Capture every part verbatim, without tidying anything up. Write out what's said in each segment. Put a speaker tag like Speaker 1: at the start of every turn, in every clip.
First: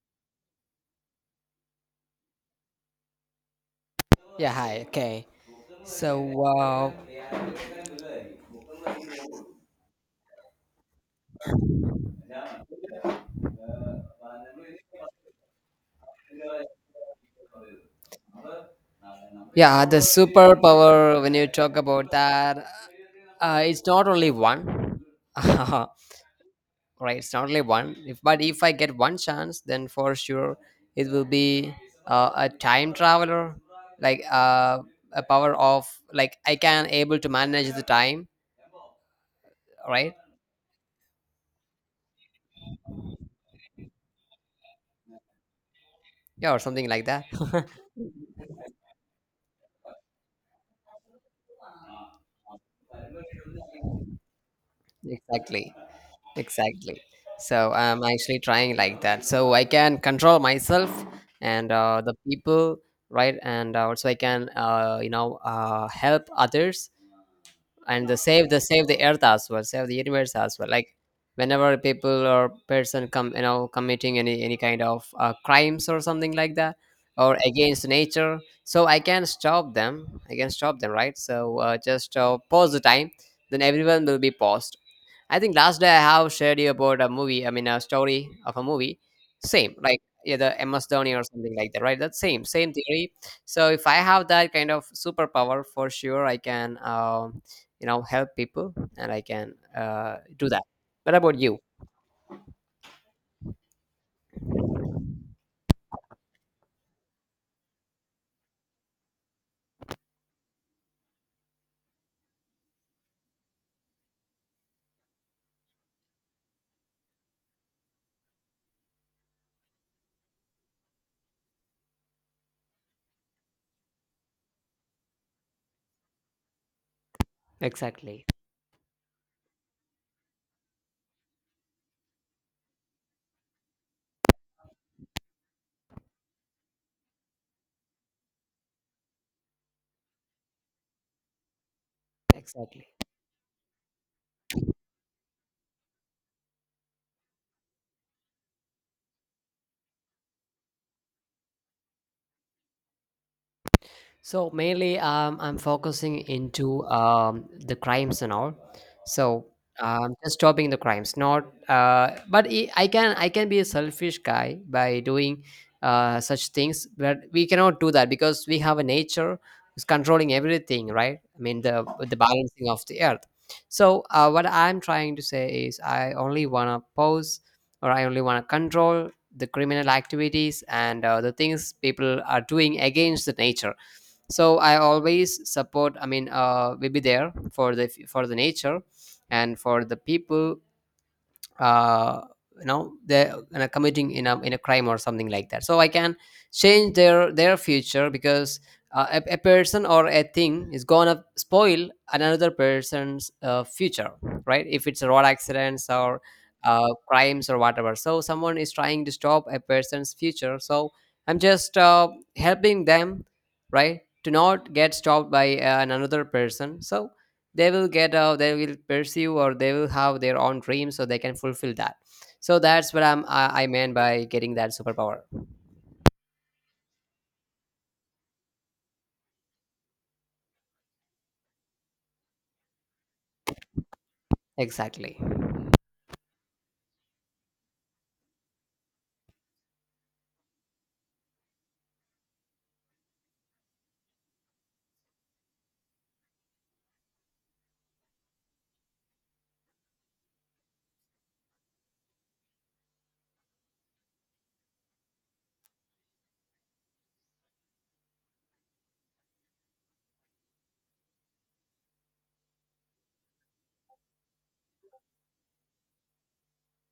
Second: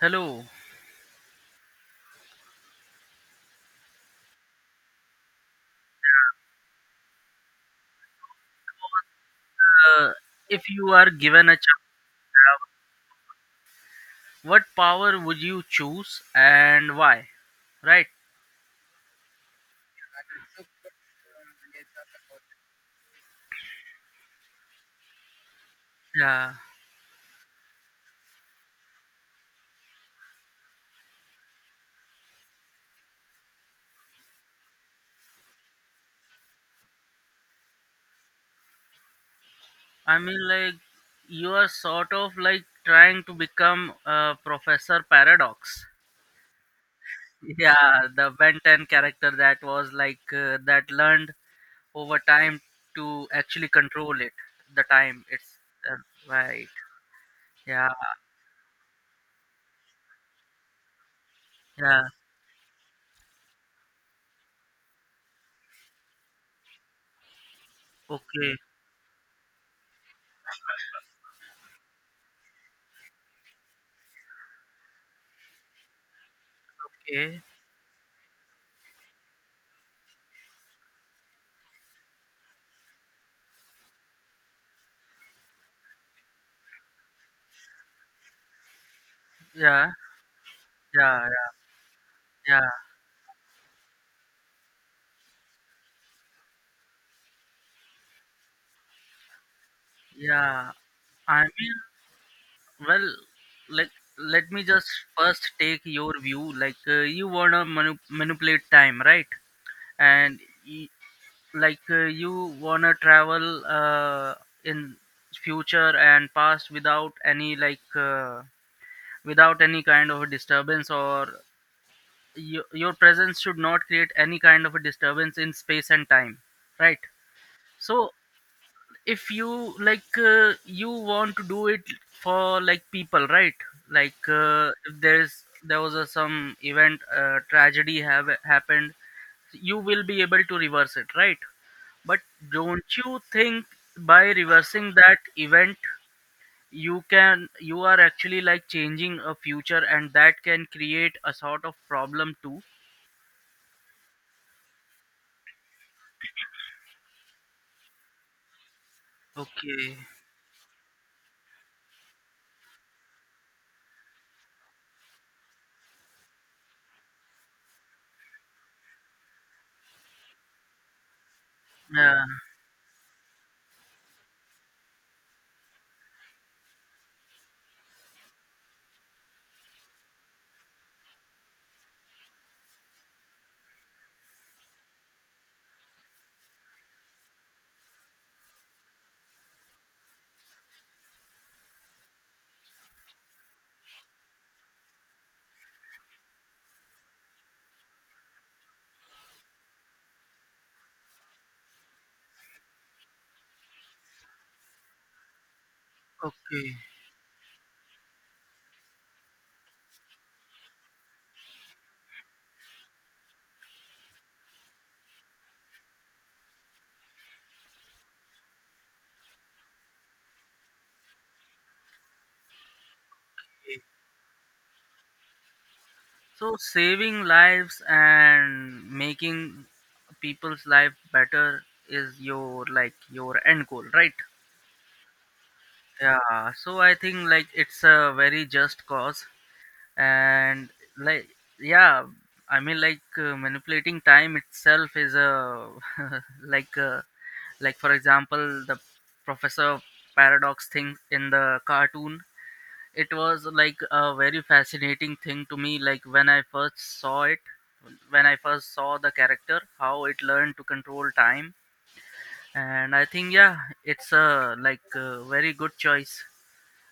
Speaker 1: Hello.
Speaker 2: Yeah, hi. Okay. So, uh,
Speaker 1: Uh, if you are given a chakra, what power would you choose and why? Right?
Speaker 2: yeah, the superpower, when you talk about that, uh, it's not only one. Right,
Speaker 1: Yeah.
Speaker 2: it's not only one. If, but if I get one chance, then for sure it will be uh, a time traveler, like uh, a power of, like, I can able to manage the time, right?
Speaker 1: I mean, like, you are sort of like trying to become a Professor Paradox.
Speaker 2: Yeah, or something like that.
Speaker 1: Yeah, the Ben ten character that was like, uh, that learned over time to actually control it, the time. It's
Speaker 2: Exactly.
Speaker 1: uh, right.
Speaker 2: Exactly. So
Speaker 1: Yeah,
Speaker 2: I'm actually trying like that. So I can control myself and uh,
Speaker 1: yeah.
Speaker 2: the people, right? And uh, also I can, uh, you know, uh, help others and the save
Speaker 1: Okay,
Speaker 2: the save the earth as well, save the universe as well. Like whenever people or person come, you know, committing any any kind of uh, crimes or something like that, or
Speaker 1: okay.
Speaker 2: against nature, so I can stop them. I can stop them, right? So uh, just uh, pause the time. Then everyone will be paused. I think last day I have shared you about a movie. I mean, a story of a movie. Same,
Speaker 1: Yeah,
Speaker 2: like yeah, the M S Dhoni
Speaker 1: yeah,
Speaker 2: or something
Speaker 1: yeah,
Speaker 2: like that, right? That's same,
Speaker 1: yeah,
Speaker 2: same theory. So if I have that kind of superpower, for sure I can, um, you know, help people and I can uh, do that.
Speaker 1: yeah.
Speaker 2: What about
Speaker 1: I
Speaker 2: you?
Speaker 1: mean, well let let me just first take your view like uh, you wanna manu- manipulate time, right? And y- like uh, you wanna travel uh, in future and past without any like uh, without any kind of a disturbance, or y- your presence should not create any kind of a disturbance in space and time, right? So
Speaker 2: Exactly.
Speaker 1: if you like uh, you want to do it for like people, right? Like uh, if there's there was a, some event, uh, tragedy have happened, you will be able to reverse it, right? But
Speaker 2: Exactly.
Speaker 1: don't you think by reversing that event you can, you are actually like changing a future, and that can create a sort of problem too.
Speaker 2: So mainly, um, I'm focusing into um, the crimes and all. So
Speaker 1: Okay.
Speaker 2: um, just stopping the crimes, not. Uh, but I I can I can be a selfish guy by doing uh, such things, but we cannot do that because we have a nature who's controlling everything, right? I mean the the
Speaker 1: Yeah,
Speaker 2: balancing of the earth. So uh, what I'm trying to say is, I only wanna pose, or I only wanna control the criminal activities and uh, the things people are doing against the nature. So I always support. I mean, uh, we be there for the for the nature and for the people. uh, you know they're, you know, committing in a in a crime or something like that, so I can change their their future. Because uh, a, a person or a thing is gonna spoil another person's uh, future, right? If it's road accidents or
Speaker 1: okay.
Speaker 2: uh, crimes or whatever, so someone is trying to stop a person's future. So I'm just uh, helping them, right, to not get stopped by uh, another person. So they will get out, they will pursue, or they will have their own dreams so they can fulfill that. So that's what i'm i, I meant by getting that superpower.
Speaker 1: So saving lives and making people's life better is your like your end goal, right?
Speaker 2: Exactly.
Speaker 1: Yeah. So I think like it's a very just cause, and like yeah, I mean like uh, manipulating time itself is a like uh, like for example the professor paradox thing in the cartoon, it was like a very fascinating thing to me, like when I first saw it, when I first saw the character, how it learned to control time. And I think, yeah, it's a like a very good choice.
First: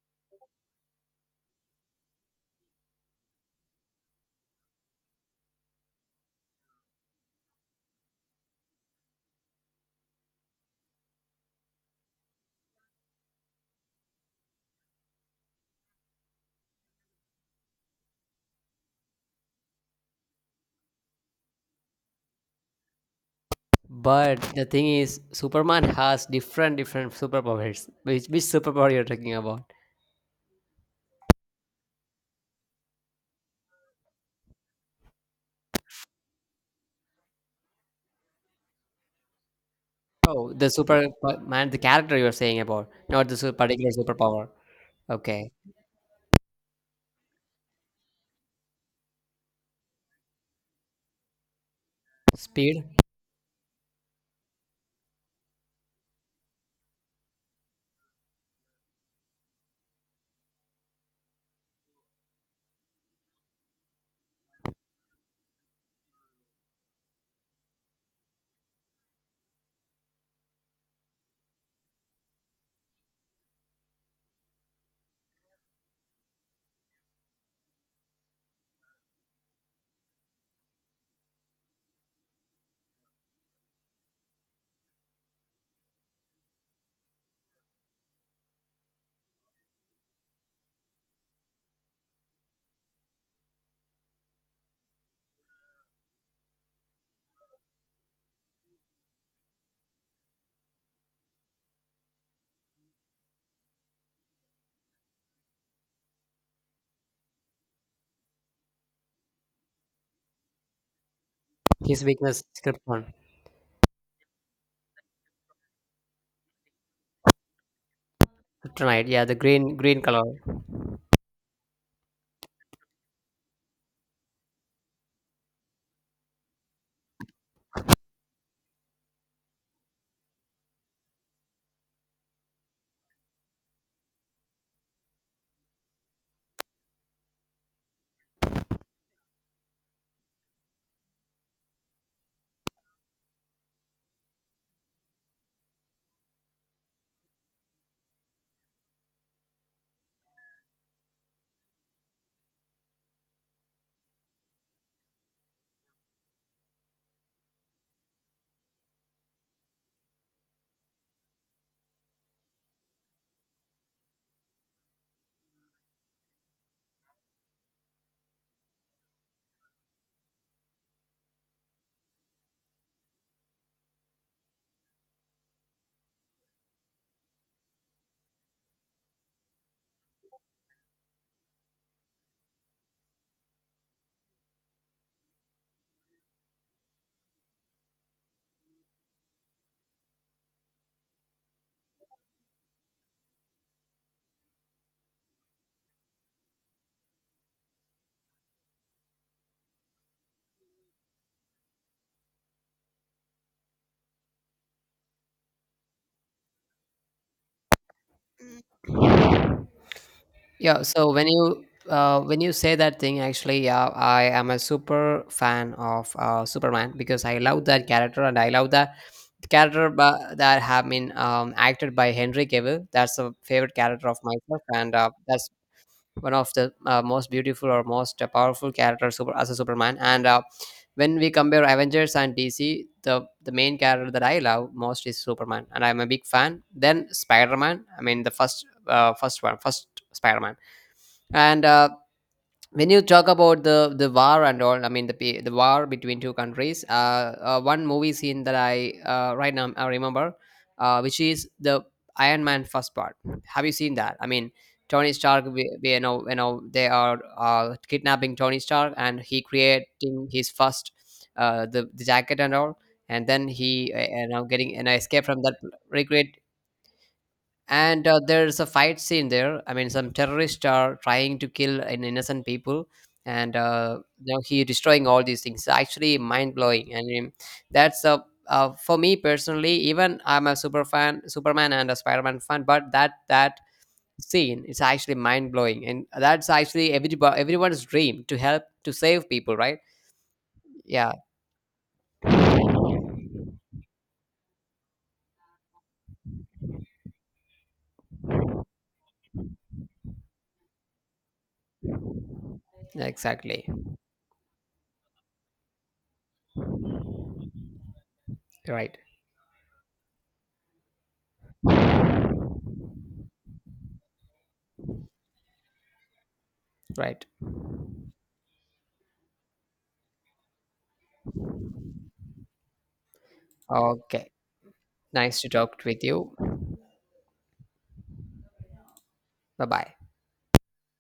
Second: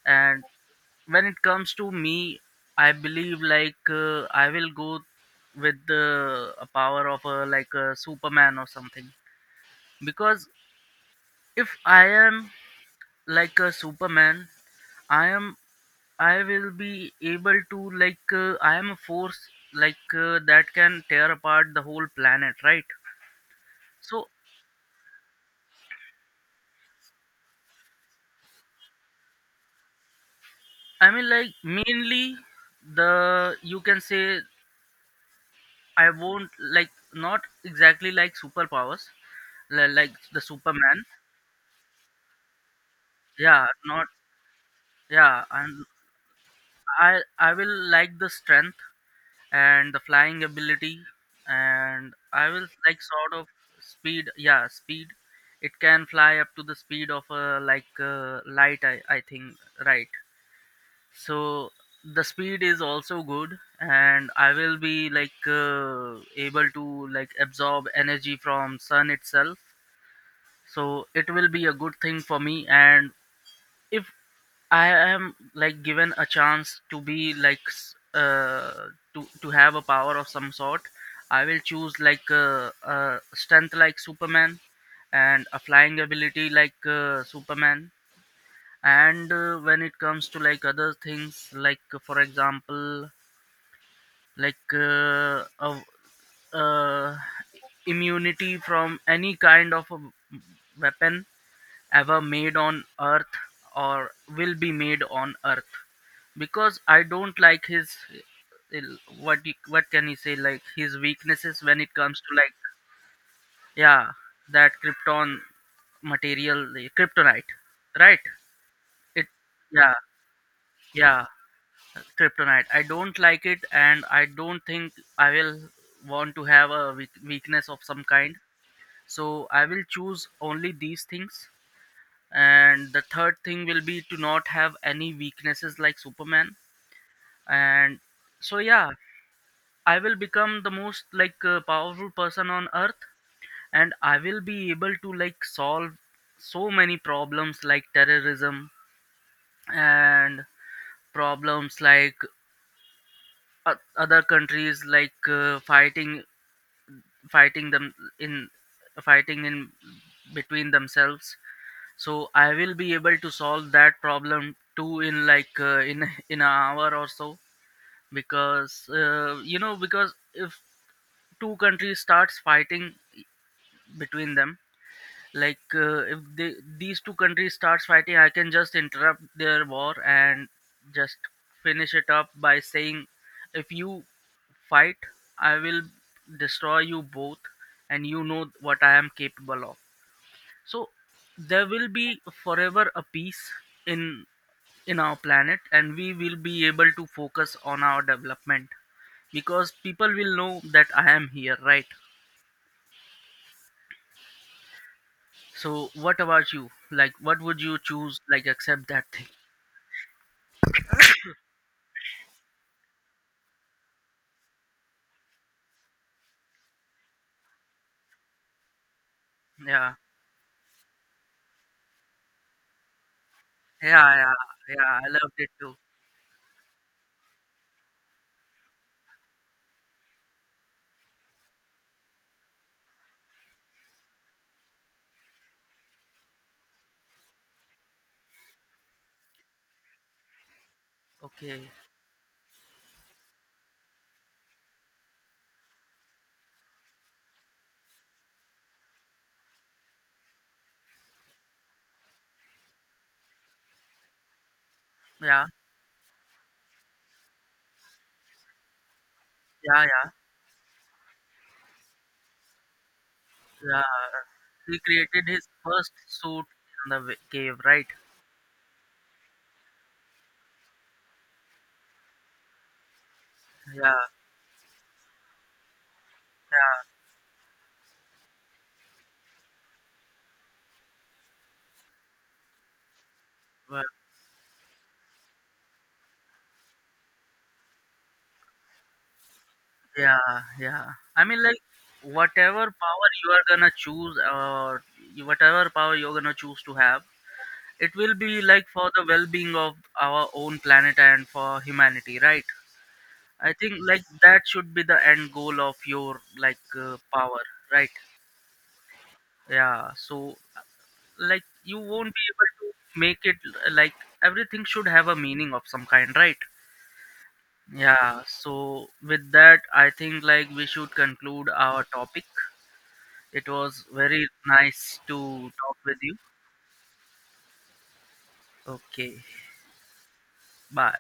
Speaker 1: And when it comes to me, I believe like uh, I will go with the a power of a like a Superman or something, because if I am like a Superman, I am, I will be able to like uh, I am a force like uh, that can tear apart the whole planet, right? So
Speaker 2: But the thing is, Superman has different different superpowers. Which which superpower you're talking about?
Speaker 1: I mean like mainly the, you can say, I won't like, not exactly like superpowers, li- like the
Speaker 2: Oh, the
Speaker 1: Superman.
Speaker 2: Superman, the character you're saying about, not the su-
Speaker 1: Yeah,
Speaker 2: particular
Speaker 1: not,
Speaker 2: superpower.
Speaker 1: yeah,
Speaker 2: Okay.
Speaker 1: and I I will like the strength and the flying ability, and I will
Speaker 2: Speed.
Speaker 1: like sort of speed, yeah, speed. It can fly up to the speed of a like uh, light. I, I think, right? So the speed is also good, and I will be like uh, able to like absorb energy from sun itself, so it will be a good thing for me. And if I am like given a chance to be like s- uh to to have a power of some sort, I will choose like uh, uh, strength like Superman and a flying ability like uh, Superman. And uh, when it comes to like other things, like uh, for example, like uh, a uh, immunity from any kind of a weapon ever made on earth or will be made on earth, because I don't like his, what you- what can you say, like his weaknesses when it
Speaker 2: His
Speaker 1: comes to
Speaker 2: weakness
Speaker 1: like,
Speaker 2: is krypton.
Speaker 1: yeah, that krypton material, the kryptonite, right?
Speaker 2: Kryptonite, yeah,
Speaker 1: It,
Speaker 2: the green
Speaker 1: yeah,
Speaker 2: green color.
Speaker 1: yeah, kryptonite, I don't like it, and I don't think I will want to have a weak- weakness of some kind. So I will choose only these things, and the third thing will be to not have any weaknesses like Superman. And so yeah, I will become the most like uh, powerful person on earth, and I will be able to like solve so many problems like terrorism and problems like o- other countries like uh, fighting, fighting them in fighting in between themselves. So I will be able to solve that problem too, in like uh, in in an hour or so, because uh, you know, because if two countries starts fighting between them, like uh, if they, these two countries starts fighting, I can just interrupt their war and just finish it up by saying, if you fight, I will destroy you both, and you know what I am capable of. So there will be forever a peace in in our planet, and we will be able to focus on our development, because people will know that I am here, right? So what about you, like what would you choose, like accept that thing?
Speaker 2: Yeah, so when you uh, when you say that thing, actually, yeah, I am a super fan of uh, Superman, because I love that character, and I love that character
Speaker 1: Yeah,
Speaker 2: ba- that have been um, acted by Henry Cavill. That's a favorite character
Speaker 1: yeah,
Speaker 2: of
Speaker 1: yeah,
Speaker 2: myself,
Speaker 1: yeah,
Speaker 2: and
Speaker 1: I
Speaker 2: uh,
Speaker 1: loved
Speaker 2: that's
Speaker 1: it too.
Speaker 2: one of the uh, most beautiful or most uh, powerful characters super, as a Superman. And uh, when we compare Avengers and D C, the the main character that I love most is Superman, and I'm a big fan. Then Spider Man. I mean, the first uh, first one, first Spider Man. And
Speaker 1: Okay,
Speaker 2: uh, when you talk about the the war and all, I mean the pe- the war between two countries. Uh, uh, one movie scene that I uh, right now I remember, uh, which is the Iron Man first part. Have you seen that? I mean, Tony Stark.
Speaker 1: yeah,
Speaker 2: We, we, you know, you know, they are uh, kidnapping Tony Stark, and he
Speaker 1: yeah, yeah,
Speaker 2: creating his first uh, the, the jacket and all, and then he uh,
Speaker 1: yeah,
Speaker 2: you know, getting
Speaker 1: he
Speaker 2: an escape
Speaker 1: created
Speaker 2: from
Speaker 1: his
Speaker 2: that.
Speaker 1: first
Speaker 2: Recreate.
Speaker 1: suit in the wa- cave, right?
Speaker 2: And uh, there's a fight scene there. I mean, some terrorists are trying to kill an innocent people. And
Speaker 1: Yeah,
Speaker 2: uh, now he destroying all these things. Actually
Speaker 1: yeah,
Speaker 2: mind-blowing. I mean, that's a uh, for me personally, even I'm a super fan Superman and a Spider-Man fan, but that that
Speaker 1: well,
Speaker 2: scene is actually mind-blowing, and that's actually everybody, everyone's dream to help to save people, right?
Speaker 1: yeah, yeah,
Speaker 2: Yeah.
Speaker 1: I mean like whatever power you are gonna choose or you- whatever power you're gonna choose to have, it will be like for the well-being of our own planet and for humanity, right? I
Speaker 2: Exactly.
Speaker 1: think like that should be the end goal of your like uh, power, right?
Speaker 2: Right.
Speaker 1: Yeah, so like you won't be able to make it uh, like, everything should have a meaning of some kind, right?
Speaker 2: Right.
Speaker 1: Yeah, so with that I think like we should conclude our topic. It was very
Speaker 2: Okay,
Speaker 1: nice to
Speaker 2: nice to
Speaker 1: talk
Speaker 2: talk
Speaker 1: with
Speaker 2: with
Speaker 1: you.
Speaker 2: you.
Speaker 1: Okay,
Speaker 2: Bye bye.
Speaker 1: bye.